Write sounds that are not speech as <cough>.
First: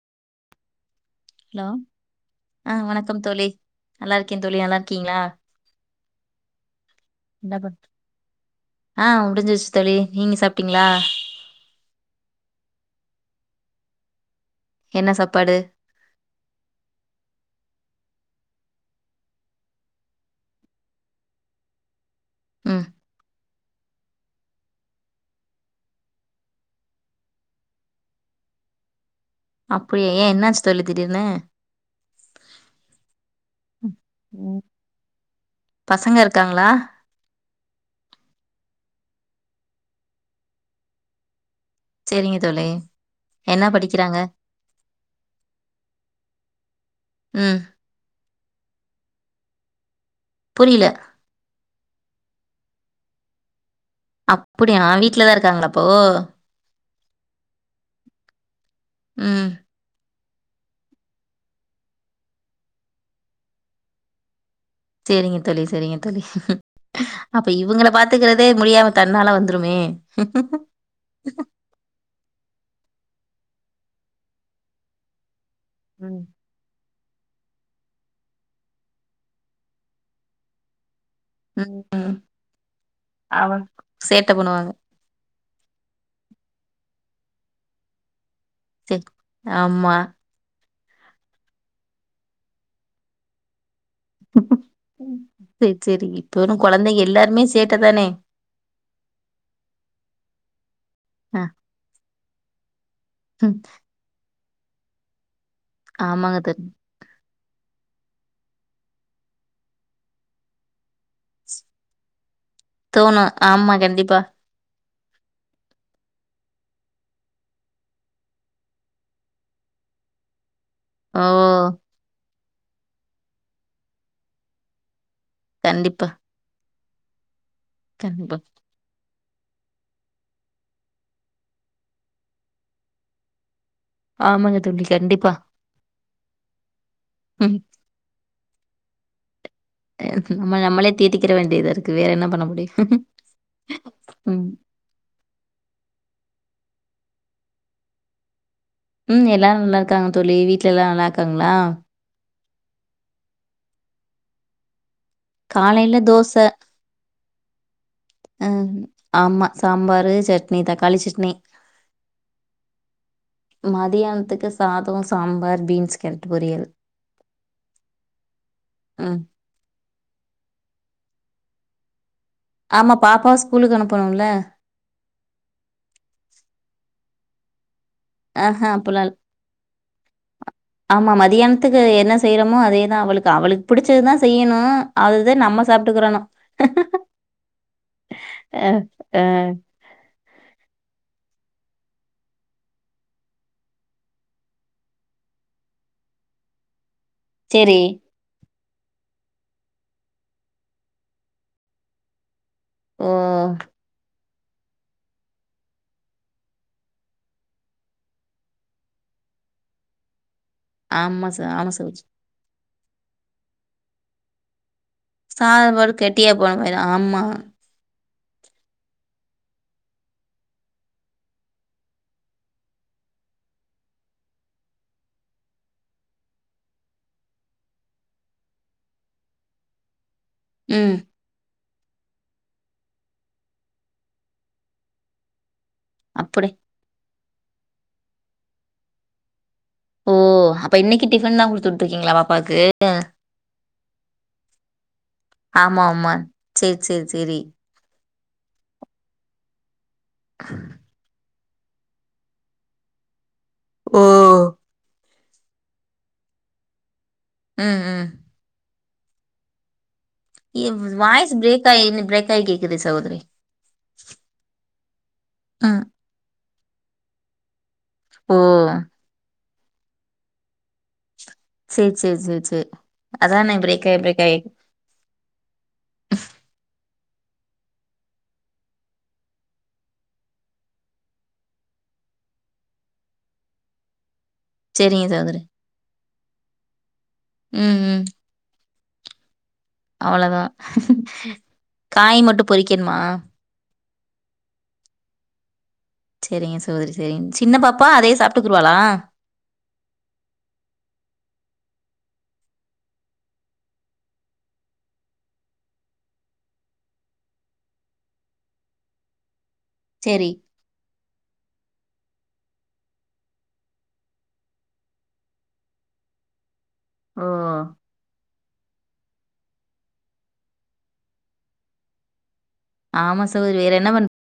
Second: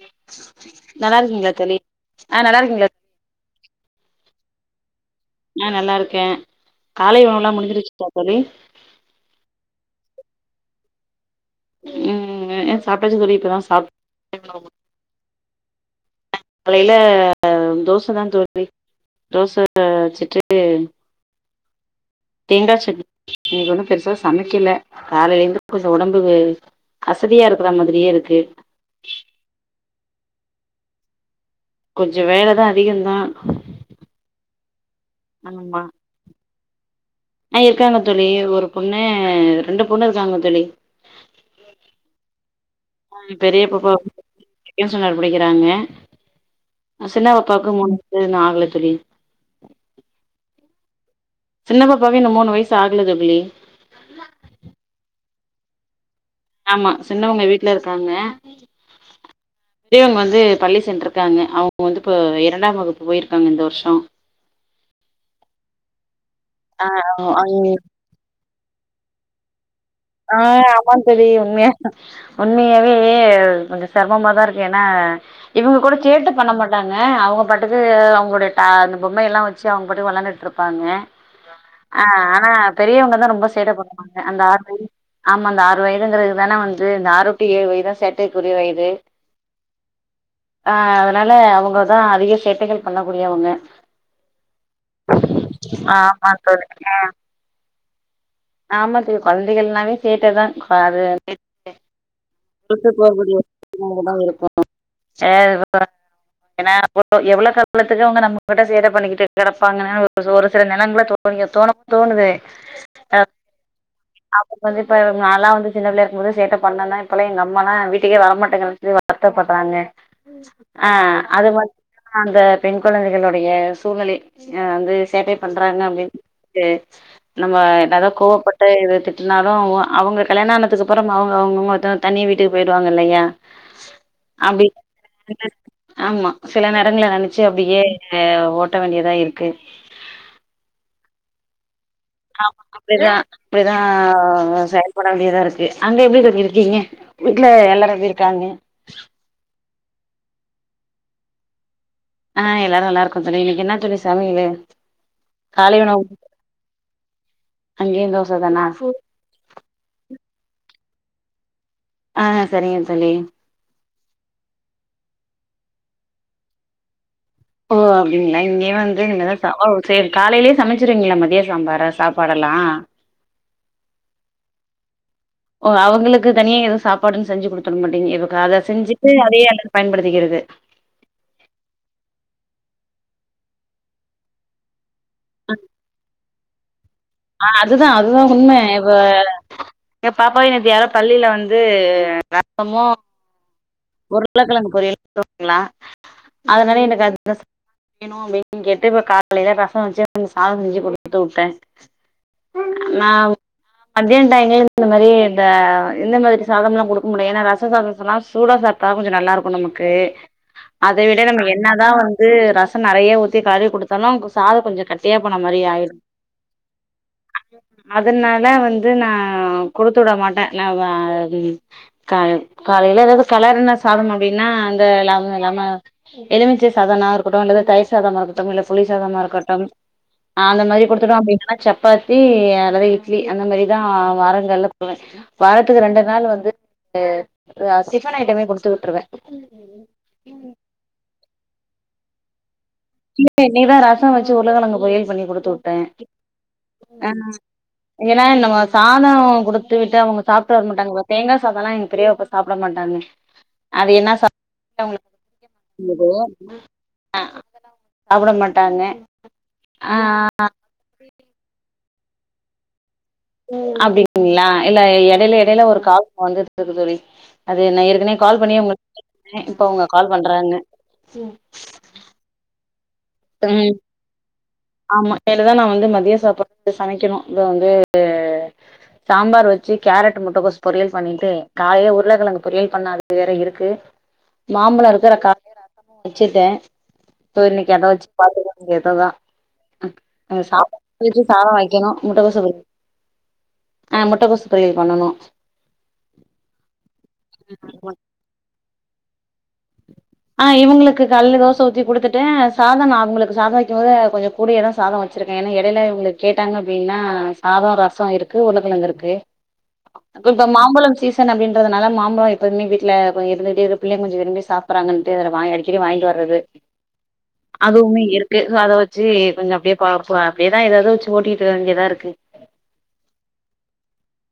<inaudible> நல்லா இருக்கீங்களா ஹலோ தொழி ஆ நல்லா இருக்கீங்களா க்கிய தொழி நல்ல ஆ நல்லா இருக்கே காலை என்ன உணவல்லாம் பண் முடிஞ்சிருச்சுட்டா தொழி ஆ முடிஞ்சிருச்சு தோழி நீங்க சாப்ட்டீங்களா ம் ஏ சாப்ட்டாச்சிங் சொழி இப்பதா சா என்ன சாப்பாடு காலைல தோசை தா தோ ழி தோச வச்சுட்டு தேங்கா ம் சட் இன்னைக் ஒன்னு பெருசா சமைக்கில காலையிலருந்து கொஞ்சம் உடம்பு அசதியா இருக்கிற மாதிரியே இருக்கு அப்டியா ஏ என்னாச்சு தொழி திடீர்னு கொஞ்சம் வேலதா அதிகந்தா ம் ம். ஆமா பசங்க இருக்காங்களா ஆ இருக்காங்க தொழி ஒரு பொண்ணு ரெண்டு பொண்ணு இருக்காங்க தொழி சரிங்க தோழி பெரிய என்ன பப்பா படிக்கிறாங்க ஒக்ஸ்னல் படிக்கிறாங்க சின்ன ம் பாப்பாவுக்கு மூணு இன்னு ஆ <unintelligible> தோழி இல்ல சின்ன பாப்பாக்கு இன்னு மூணு வயசு ஆகல தோழி. அப்படியா வீட்லதா இருக்காங்களா அ ப்போ ஆமா சின்னவங்க வீட்ல இருக்காங்க ம் பெரியவங்க வந் து பள்ளி சென்றிருக்காங்க. அவங்க வந்து இப்ப இரண்டாம் வகுப்பு போயிருக்காங்க இந்த வர்ஷோ செரிங்க தோழி செரிங்க தோழி. ஆ அப்ப அங் இவங்கள பாத்துக்கறதே முடியாம தன்னால வந் துருமே ஆ ஆமா தோழி உண்மையா உண்மையா வே கொஞ்ச சிரமமாதா இருக்கு ஏன்னா இவங்க கூட ம் சேட்ட பண்ண மாட்டா ங்க அவங்க பாட்டுக்கு அவங்களோட டா அந்த பொம்மையெல்லா வச்சு அவங்க பாட்டுக்கு வெளான்டுட்டு இருப்பாங்க. ம் ஆ ஆனா பெரியவங்கதா ரொம்ப அவன் சேட்ட பண்ணுவாங்க சேட்ட அந்த ஆறு பண்ணுவாங்க வயது ஆமா அந்த ஆறு வயதுங்கிறதுதான வந்து இந்த ஆறு டு ஏழு வயதுதா சேட் சேர் ஆமா ஆ அதனால அவங்கதா அதிக சேட்டைகள் பண்ணக்கூடியவங்க. ம் சரி சரி ஆமா இப்ப வரும் தோழி ஆ கொழந்தைங்க எல்லாருமே சேட்ட தானே ஆமா தோழி கொழந்தைகள்னாவே சேட்டதா அது அ <inaudible> டிரெஸ்ஸஸ்லா அவங்களுடைய ம் <unintelligible> இருக்கு சேரிப்பா ஆமாங்க தோழி ஏன்னா எவ்ளோ கால த்துக்கு அவங்க நம்மகிட்ட சேட்ட பண்ணிக்கிட்டு கெடப்பாங்கன்னு ஒரு சி ஒரு சில நேரங்கள்ல தோணி தோணு தோணுது. தோணு ஆமா கண்டிப்பா. அப்ப வந்து இப்ப நால்லா வந்து சின்ன பிள்ளையா இருக்கும்போது சேட்டை பண்ணந்தா இப்பல்லா எங்க அம்மால்லா ஏன் வீட்டுக்கே வரமாட்டேங்கிறேன்ட்டு வருத்தப்படுறாங்க. ஆ ஓ அது மட் <inaudible> அந்த பெண் கொழந்தைகளுடைய சூழ்நிலை ஆ வந்து சேட்டை பண்றாங்க கண்டிப்பா அப்டின்ட்டு நம்ம என்னதா கண்டிப்பா கோவப்பட் ட்டு இது திட்டுனாலு அவு அவுங்க கல்யாண ஆனதுக்கு அப்புறம் அவுங்க அவங்கவுங்க ஒருத்தர் தனி வீட்டுக்கு போயிடுவாங்க இல்லயா ஆமாங்க அப்டி தோழி கண்டிப்பா ஆமா சில நேரங்கள்ல நெனைச்சு ம் அப்டியே ஓட்ட வேண்டியதா இருக்கு ஆ இது நம்ம நம்மளே தேத்திக்கிற வேண்டியதா இரு ஆமா அப்டிதா அப்டிதா ம் செயல்பட வேண்டியதா இருக்கு. அங்க எப்டி இது இரு கீங்க வீட்ல எல்லாரு எப்டி இருக்காங்கெ ம் எல்லாரு நல்லா இருக்காங்க தோழி வீட்ல எல்லா நல்லா இருக்காங்ளா? ஆ எல்லாரு நல்லா இருக்கோ தோழி இன்னக்கி என்னா தோழி சமையலு காலை காலைல உணவு தோச அங்கேயு தோச அ தானா ம் ஆம்மா சாம்பாரு சட் னி தக்காளி சட்னி ஆ சரிங்க தோழி மதியானத்துக்கு சாதொ சாம்பார் பீன்ஸ் கேரட் பொரியல் ஓ அப்டிங்ளா இங்கயு வந்து ம் இனிமதா ச ஓ சேரி காலைலே சமச்சுறீங்ளா மதிய சாம்பார சாப் ஆமா பாப்பா ஸ்கூலுக்கு அனுப்பணும்ல ஓ அவுங்களுக்கு தனியா எது சாப்பாடுன் செஞ்சு குடு ஆஹ அப்புல்லால் பயன்படுத்திக்கிறது ஆமா மதியான்த்க்கு என்ன செய்றமோ அதே தா அவளுக்கு அவளுக்கு புடுச்சதுதா செய்யணு அதுதெ நம்ம சாப்ட்டுக்கிறணு ஆ அதுதா அதுதா உண்ம இப்ப அ. ஏ பாப்பாவை நேத்து யாரோ பள்ளி ல வந்து ரசமு உருளக்கெழங்கு பொரியலு <inaudible> அதுனால எனக்கு அது <unintelligible> சரி. வேனு அப்டி ன் கேட்டு இப்ப காலைல ரசொ வச்சு சாத செஞ்சு குடுத்து விட்டே ஓ! நா மதியா <unintelligible> மாரி த இந்த மாதிரி சாதம்லா குடுக்க முடியா ஏன்னா ரச சாதம் சொன்னா சூடா சாப்டா கொஞ்சொ நல்லாருக்கு நமக்கு அத விட ஆமா ச நம்ம ஆமா என்னாதா சகோதரி. வந்து ர ச நறைய ஊத்தி கரி குடுத்தாலு அவுங்க்கு சாத கொஞ்ச கட் சாத பாரு கெட்டியா போனமாயிரு ஆமா துனானா வந்து நா கொடுத்துட மாட்டே நா வ க காலைல எதாது கெளருன சாதம் அப்டின்னா அந்த ல லம எலுமிச்சை சாதன்னா இருக்கட்டு இல்லது தயிர் சாதமா இருக்கட்டும் இல்ல புளி சாதமா இருக்கட்டும் அ அந்த மாரி ம். குடுத்துட்டோ அப்டின்னா சப் பாத்தி அல்லது இட்லி அந்த மாரிதா வாரங்கள்ல <inaudible> வார த்துகு ரெண்டு நாள் அப்படி. வந்து <inaudible> டிஃபன் ஐட்டமே குடுத்து விட்ருவே ஓ அப்ப இன்னக்கி டிஃபன் தா குடுத்துவிட்ருக்கீங்ளா பப் பாக்கு <inaudible> இன்னைக்கிதா ரசோ வச்சு உருளக்கெழங்கு பொரியல் பண்ணி குடுத்து விட்டேன் ஆமா ஆமா சேரி சேரி சேரி. ஏன்னா நம்ம சாதோ குடுத் து விட்டு அவங்க சாப்ட்டு வர மாட்டாங்கப்பா தேங்கா சாதோல்லா எங்க பெரிய பாப்பா சாப்ட மாட்டாங்க. அது ஓ! என்ன சாதோ அவுங்களுக் நல்லதோ ஆ ம், அதெல்லா சாப்பட மாட்டாங்க <inaudible> இவ் வாய்ஸ் பிரேக் ஆயி நின் பிரேக் ஆயி கேக்குது சகோதரி. அப்டி <inaudible> ங்ளா இல்ல எட யில எடையில ஒரு ம். கால் வந்துது துது தோழி அது நா ஏற்கனவே ஓ! கால் பண்ணியே அவுங்க <inaudible> இப்ப அவுங்க கால் பண்றாங்க சேரி சேரி சேரி சேரி அதானே ம் பிரேக் ஆகி பிரேக் ஆகி ஆமா இனிமேலுதா நா வந்து மதியோ சாப்பாடு சமைக்கணு இது வந்து சாம்பார் வச்சு கேரட் முட்டக்கோஸ் பொரியல் பண்ணிட்டு காலைல உருளக்கெழங்கு பொரியல் பண்ணது வேற இருக்கு மாம்பழோ சரிங்க இருக்கு அதோட கா சகோதரி. காலைலயே ரசமு வச்சுட்டே அப்போ இன்னைக்கு அத வச்சு பாத்துக்க வேண்டியதுதா. அவ்ளவுதா வைக்கணும் காய் மட்டு முட்டைக்கோசு பொரியல் பொரிக்கணுமா? ஆ முட்டகோஸ் பொரியல் பண்ணணு. செரிங்க சகோதரி செரிங் சின்ன பாப்பா அதயே சாப்ட்டுக்குறுவாளா? ஆ இவுங்களுக்கு காலைல தோச ஊத்தி குடுத்துட்டே அது சாதம் அவங்களுக்கு சாதோ வைக்கும் போது கொஞ்ச கூடயேதா சாதோ வச்சிருக்கே ஏன்னா எடையில இவங்க கேட்டாங்க அப்டினா சாதோ ரசோ இருக்கு உருளக்கெழங்கு இருக்கு செரி இப்ப மாம்பழோ சீச ன் அப்டின்றதுனால மாம்பழோ எப்பவுமே வீட்ல கொஞ்ச இருந்துக்ட்டே இருக் பிள்ளைங்க கொஞ்ச விரும்பி சா சாப்படறாங்கன்ட்டு அது வாங் அடிக்கடி வாங்கிட்டு வர்றது ஓ அதுவுமே இரு க்கு அத வச்சு கொஞ்ச அப்டியே போகப் போக அப்டியேதா ஏதாவது வச்சு ஓட்டிட்டு இருக்க வேண்டியதா இருக்கு. ஆமா சகோதரி வேற என்ன பண்